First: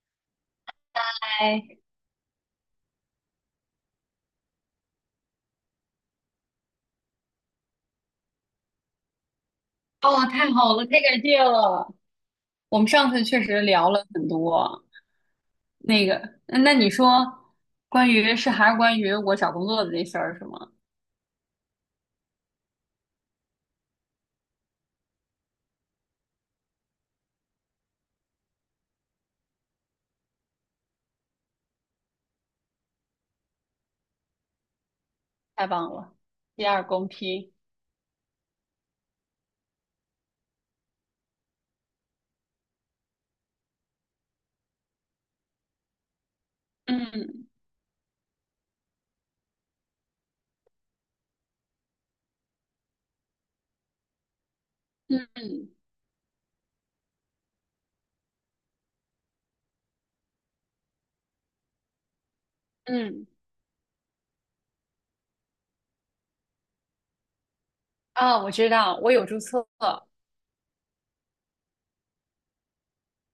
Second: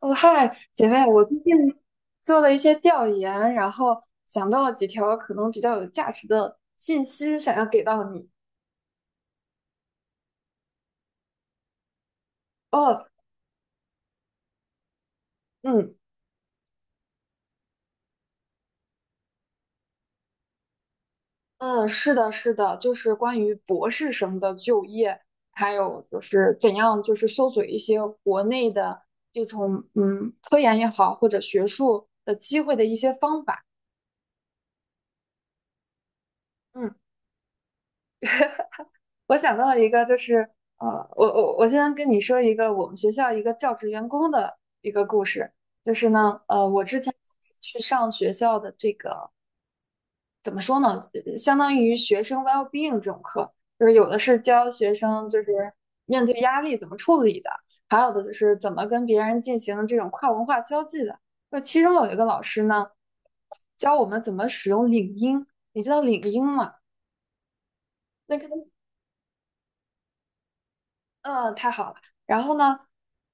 哦，嗨，姐妹，我最近哎，做了一些调研，然后想到了几条可能比较有价值的信息，想要给到你。哦，太好了，太感谢了。我们哦，上次确实聊了很多，嗯那你说关于是还是关于我找工作的这事儿是吗？嗯，是的，是的，就是关于博士生的就业，还有就是怎样就是搜索一些国内的这种科研也好，或者学术的机会的一些方法。太棒了，第二嗯。公批。我想到了一个，就是呃，我先跟你说一个我们学校一个教职员工的一个故事，就是呢，我之前嗯去上学校的这个怎么说呢，相当于学生 well-being 这种课，就是有的是教学生就嗯是面对压力怎么处理的，还有的就是怎么跟别人进行这种跨文化交际的。就其中有一个老师呢，嗯教我们怎么使用领英，你知道领英吗？那啊，个我知道，我有注册。嗯，太好了。然后呢，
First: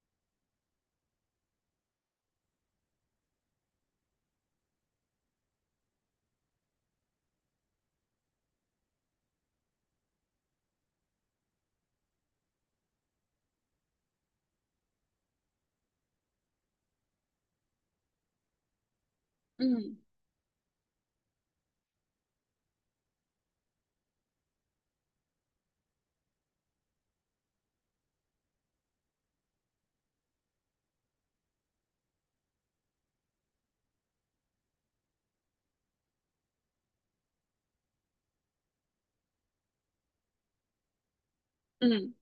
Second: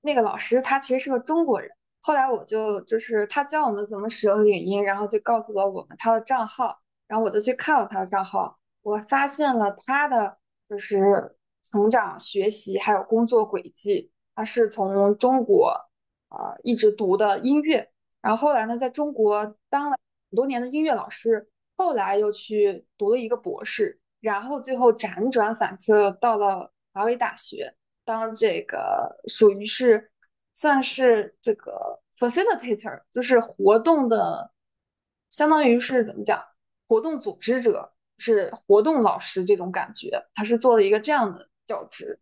那个老师他其实是个中国人。后来我就就是他教我们怎么使用领英，然后就告诉了我们他的账号。然后我就去看了他的账号，我发现了他的就是成长、学习还有工作轨迹。他是从中国啊、一直读的音乐，然后后来呢，在中国当了嗯很多年的音乐老师，后来又去读了一个博士，然后最后辗转反侧到了华为大学。当这个属于是算是这个 facilitator,就是活动的，相当于是怎么讲，活动组织者，是活动老师这种感觉，他是做了一个这样的教嗯职，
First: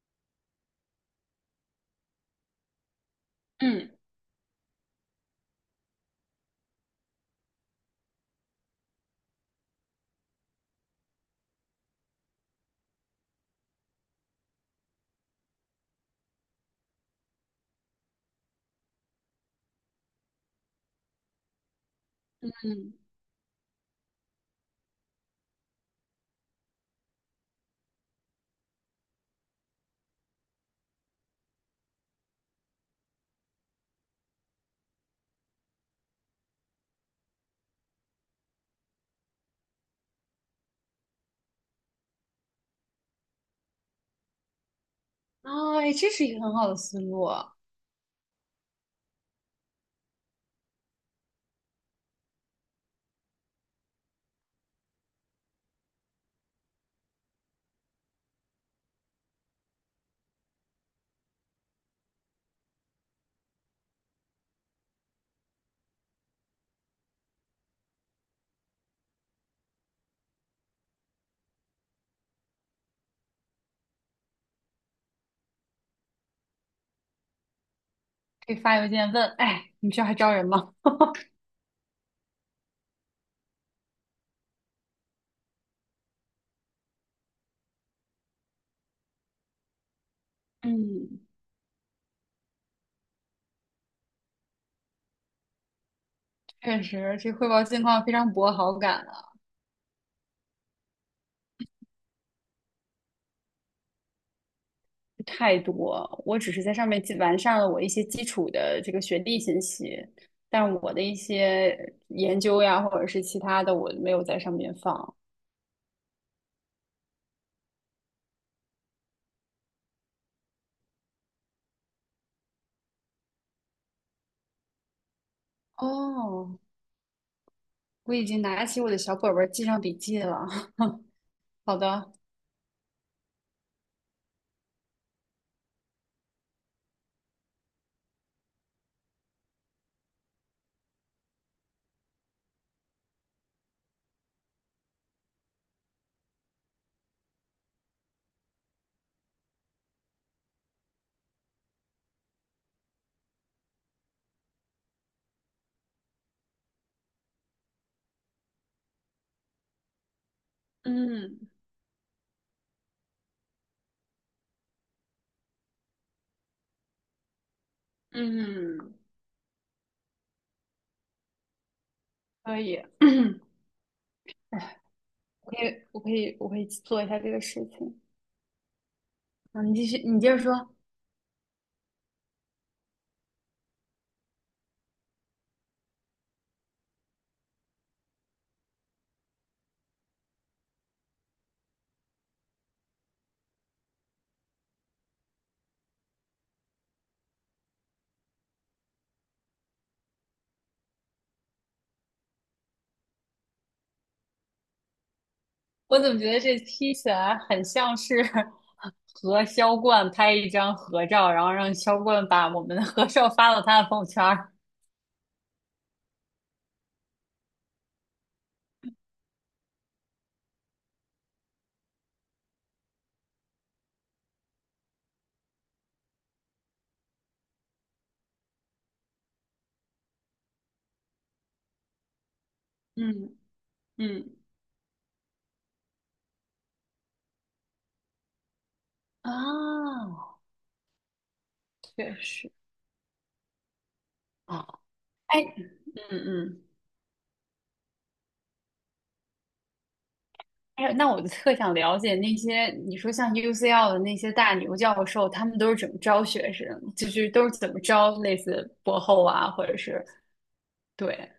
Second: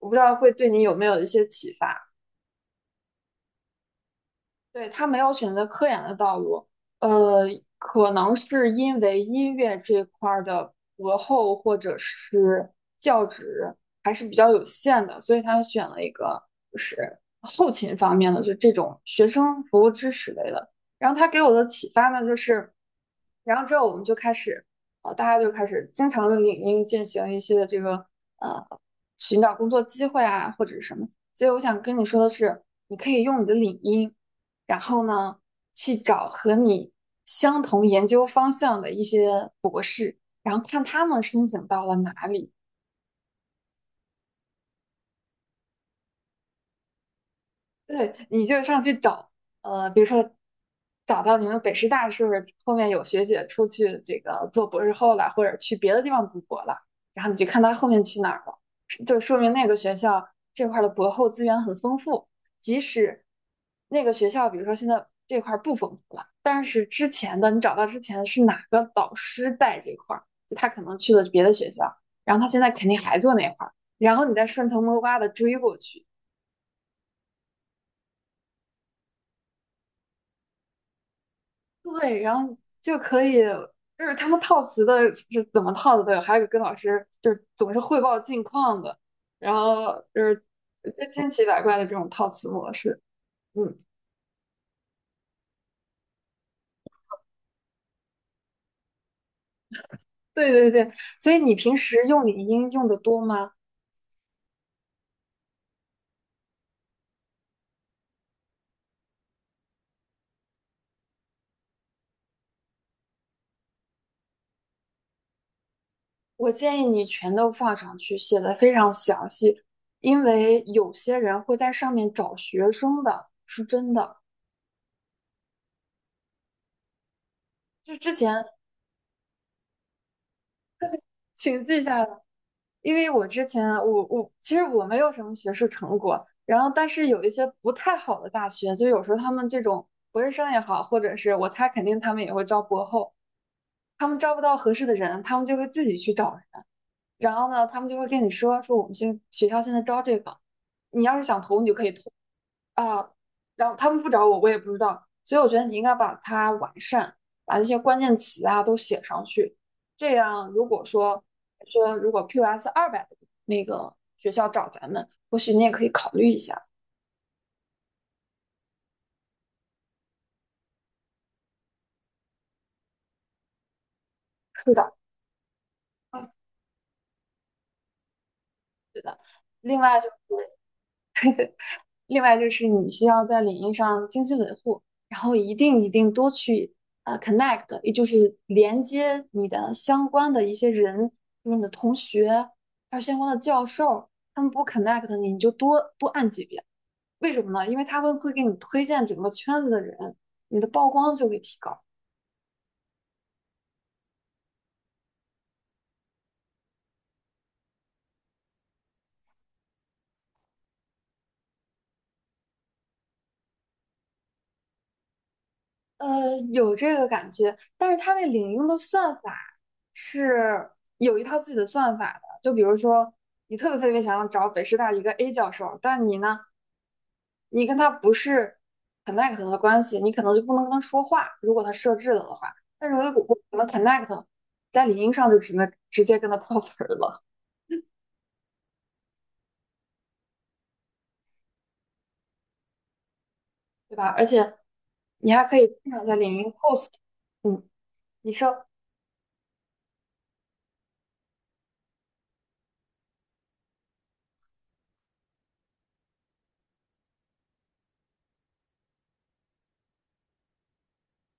我不知道会对你有没有一些启发。嗯对，他没有选择科研的道路，呃，可能是因为音乐这块儿的博后或者是教职还是比较有限的，所以他选了一个就是后勤方面的，就这种学生服务支持类的。然后他给我的启发呢，就是，嗯，然后之后我们就开始，大家就开始经常的领英进行一些这个呃寻找工作机会啊或者是什么。所以我想跟你说的是，你可以用你的领英。然后呢，去找和你相同研究方向的一些博士，然后看他们申请到了哪里，啊，哎这是一个很好的思路，对，你就上去找，比如说找到你们北师大是不是后面有学姐出去这个做博士后了，或者去别的地方读博了，然后你就看她后面去哪儿了，就说明那个学校这块儿的博后资源很丰富，即使那个学校比如说现在这块儿不丰富了，但是之前的你找到之前是哪个导师带这块儿，就他可能去了别的学校，然后他现在肯定还做那块儿，然后你再顺藤摸瓜的追过去。可以发邮件问，哎，你们学校还招人吗？对，然后就可以，就是他们套词的是怎么套的都有，还有跟老师就是总是汇报近况的，然后就是就嗯，千奇百怪的这种套词模式。嗯，确实，这汇报近况非常博好感啊。对对对，所以你平时用领英用的多吗？太多，我只是在上面基完善了我一些基础的这个学历信息，但我的一些研究呀，或者是其他的，我没有在上面放。我建议你全都放上去，写的非常详细，因为有些人会在上面找学生的，是真的。哦，就我之已经前拿起我的小本本儿记上笔记了。请好记下来。的，因为我之前啊我其实我没有什么学术成果，然后但是有一些不太好的大学，就有时候他们这种博士生也好，或者是我猜肯定他们也会招博后，他们招不到合适的人，他们就会自己去找人，然后呢，他们就会跟你说说我们现学校现在招这个，你要是想投你就可以投，啊，然后他们不找我，我也不知道。所以我觉得你应该把它完善，把那些关键词啊都写上去。这样，如果说嗯说如果 QS 200那个学校找咱们，或许你也可以考虑一下。嗯，可以，是的，我可以，我可以，嗯我可以做一下这个事情。对的。嗯，你另继续，外就你接着是说。另外就是你需要在领域上精心维护，然后一定一定多去connect,也就是连接你的相关的一些人，就是你的同学，还有相关的教授，他们不 connect 你，你就多多按几遍。为什么呢？因为他们会给你推荐整个圈子的人，你的曝光就会提高。我怎么觉得这听起来很像是 和销冠拍一张合照，然后让销冠把我们的合照发到他的朋友圈儿？有这个感觉，但是它那领英的算法是有一套自己的算法的。就比如说，你特别特别想要找北师大一个 A 教授，但你呢，你跟他不是很 connect 的关系，你可能就不能跟他说话，如果他设置了的话。但是如嗯果我们 connect,嗯在领英上就只能直接跟他套词儿了，啊，确实对吧？而且啊，你哎，还可以经常嗯在领英 嗯，post,嗯，你说哎，那我就特想了解那些你说像 UCL 的那些大牛教授，他们都是怎么招学生，就是都是怎么招类似博后啊，或者是对，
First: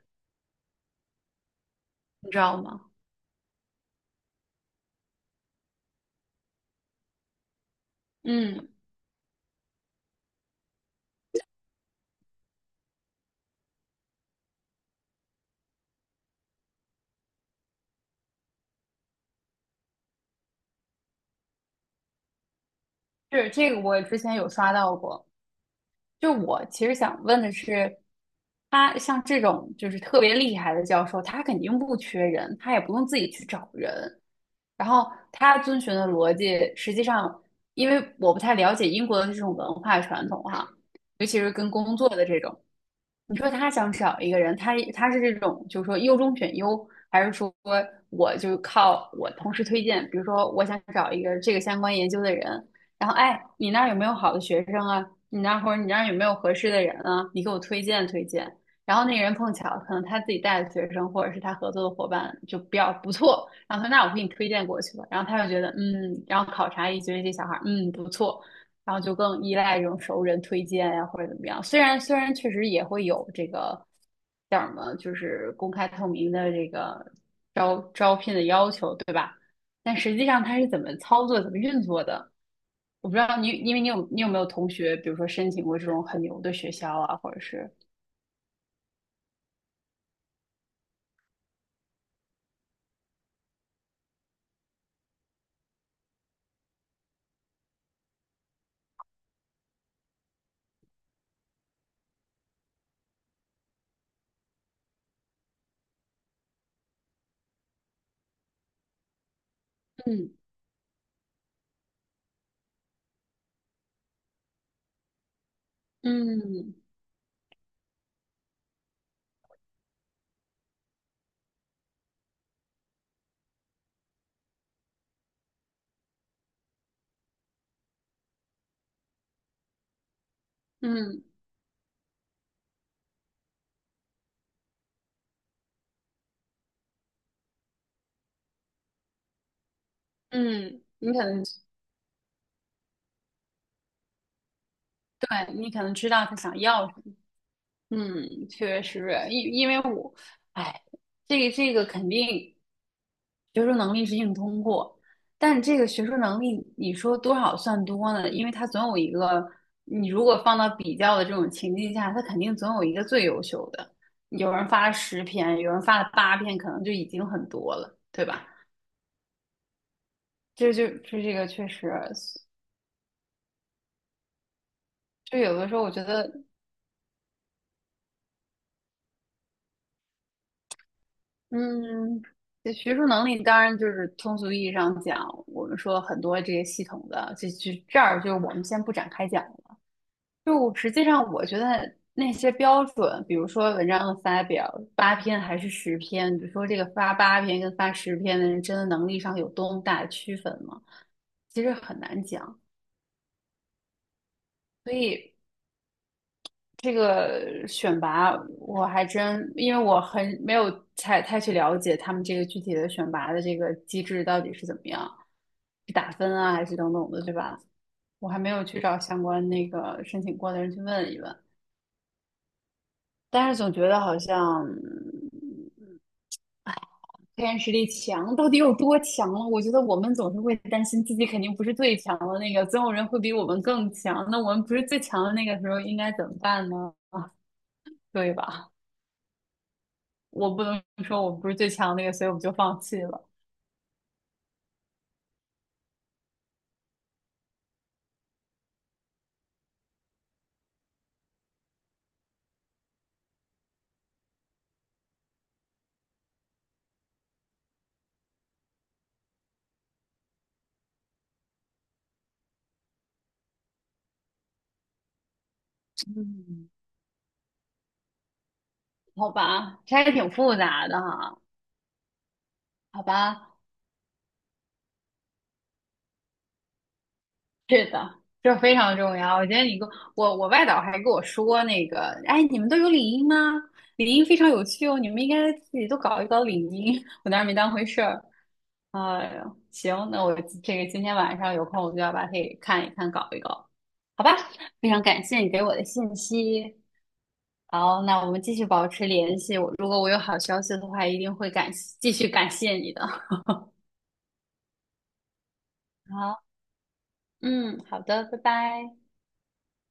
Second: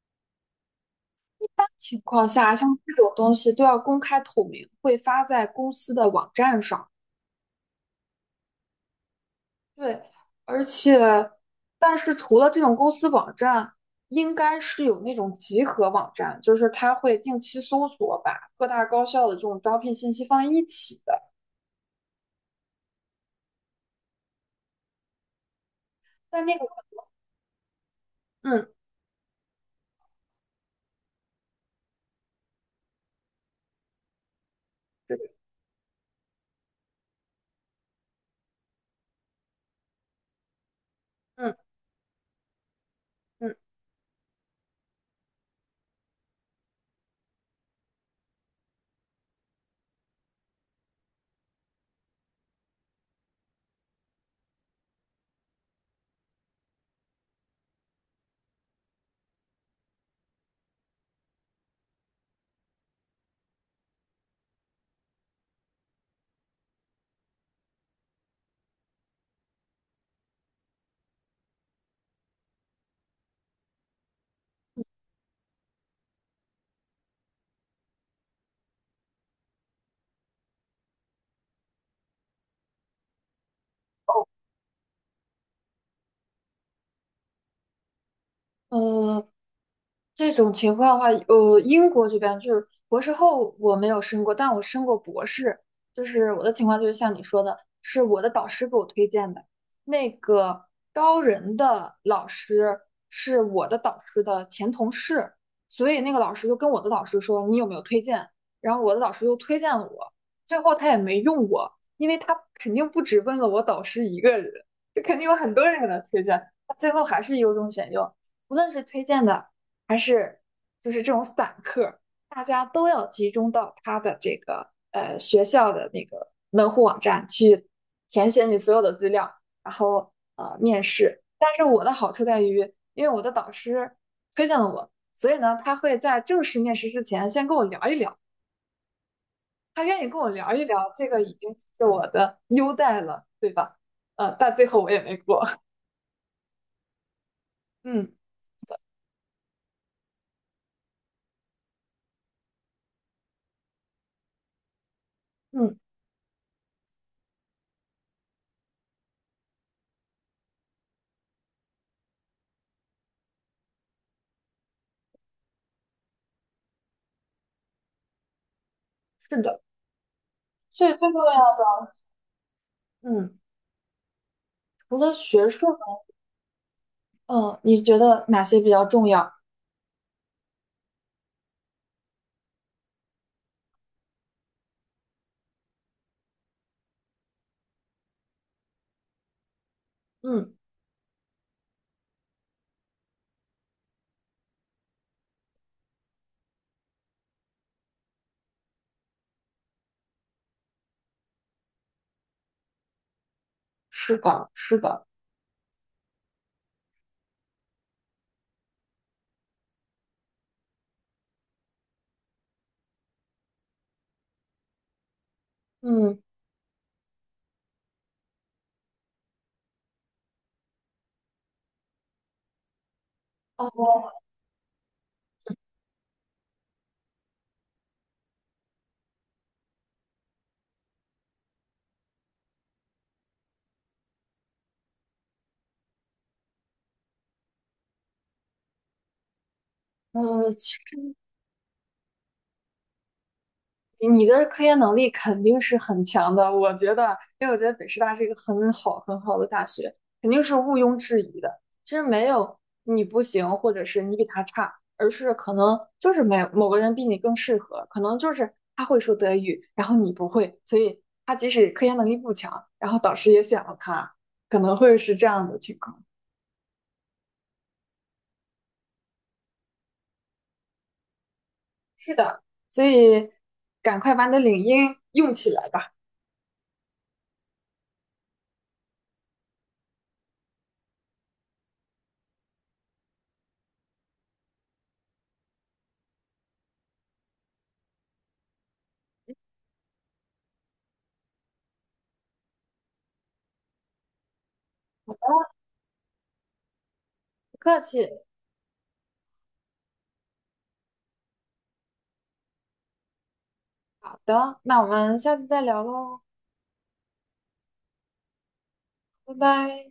一般情况你知下，道像吗？这种东西都要公开透明，会发在公司的网站上。嗯对，而且，但是除了这种公司网站，应该是有那种集合网站，就是它会定期搜索，把各大高校的这种招聘信息放在一起的。是这个，我之前有刷到过。就但那个，我其实想问的是，嗯他像这种就是特别厉害的教授，他肯定不缺人，他也不用自己去找人。然后他遵循的逻辑，实际上因为我不太了解英国的这种文化传统哈，尤其是嗯跟工作的这种，你说嗯，他想找一个人，他是这种，就是说优中选优，还是说我就靠我同事推荐？比如说，我想找一个这个相关研究的人，然后哎，你那儿有没有好的学生啊？你那儿或者你那儿有没有合适的人啊？你给我推荐推荐。然后那个人碰巧可能他自己带的学生或者是他合作的伙伴就比较不错，然后他说那我给你推荐过去吧。然后他就觉得嗯，然后考察一觉得这小孩儿嗯不错，然后就更依赖这种熟人推荐呀、或者怎么样。虽然确实也会有这个叫什么，就是公开透明的这个招聘的要求，对吧？但实际上它是怎么操作、怎么运作的，我不知道你，因为你有有没有同学，比如说申请过这种很牛的学校啊，或者是嗯这种情况的话，英国这边就是博士后我没有申过，但我申过博士。就是我的情况就是像你说的，是我的导师给我推荐的。那个高人的老师是我的导师的前同事，所以那个老师就跟我的导师说你有没有推荐，然后我的导师又推荐了我，嗯最后他也没用我，因为他肯定不只问了我导师一个人，就肯定有很多人给他推荐，他嗯最后还是优中选优。无论是推荐的。还是就是这种散客，大家都要集中到他学校的那个门户网站去填写你所有的资料，然后面试。嗯但是我的好处在于，因为我的导师推荐了我，所以呢，他会在正式面试之前先跟我聊一聊，他愿意跟我聊一嗯，聊，这你个可已能经是我的优待了，对吧？但最后我也没对过。你 可能知道他想要什么。嗯嗯，确实，因为我，哎，这个肯定。学术能力是硬通过，但是嗯，这个学术能力，你说多少算多呢？因为它总有一个，你如果放到比较的这种情境下，它肯定总有一个最优秀的。有人发了十篇，有人发了八篇，可能就已经很多了，对吧？是的，这所就以这个就这个确实，嗯，除了就学有术的时候我觉得，嗯，你觉得哪些比较重要？嗯，这学术能力当然就是通俗意义上讲，我们说很多这些系统的，这儿我们先不展开讲了。嗯就我实际上，我觉得那些标准，比如说文章的发表八篇还是十篇，比如说这个发八篇跟发十篇的人，真的能力上有多么大的区分吗？其实很难讲。是的，是所的，以这个选拔，我还真因为我很没有太去了解他们这个具体的选拔的这个机制到底是怎么样，是打嗯，分啊，还是等等的，对吧？我还没有去找相关那个申请过的人去问一问。但是总觉哦，得好像嗯黑暗实力强到底有多强了？我觉得我们总是会担心自己肯定不是最强的那个，总有人会比我们更强。那我们不是最强的那个时候应该怎么办呢？啊，对吧？我不其能实说我们不是最强的那个，所以我们就放弃了。你的科研能力肯定是很强的，我觉得，因为我觉得北师大是一个很好很好的大学，肯定是毋庸置疑的。其实没有你不行，或者是你比他差，而是可能就是没有某个人比你更适合，可能就是他会说德语，然后你不会，所以他即使科研能力不强，然后导师也选了他，可能会是这样的情况。嗯，好吧，这还挺复杂的哈。是的，所好以吧，赶快把你的领英用起来吧。是的，这非常重要。我觉得你跟我，我外导还跟我说那个，哎，你们都有领英吗？领英非常有趣哦，你们应该自己都搞一搞领英。我当时没当回事儿。哎呦，行，那我这个今天晚上有空，我就要把它给看一看，搞一搞，好吧？非常感谢你给我的信息。不客好，气。那我们继续保持联系。我如果我有好消息的话，一定会感继续感谢你的。好的，那我们下次再聊 喽，好，嗯，好的，拜拜。拜拜。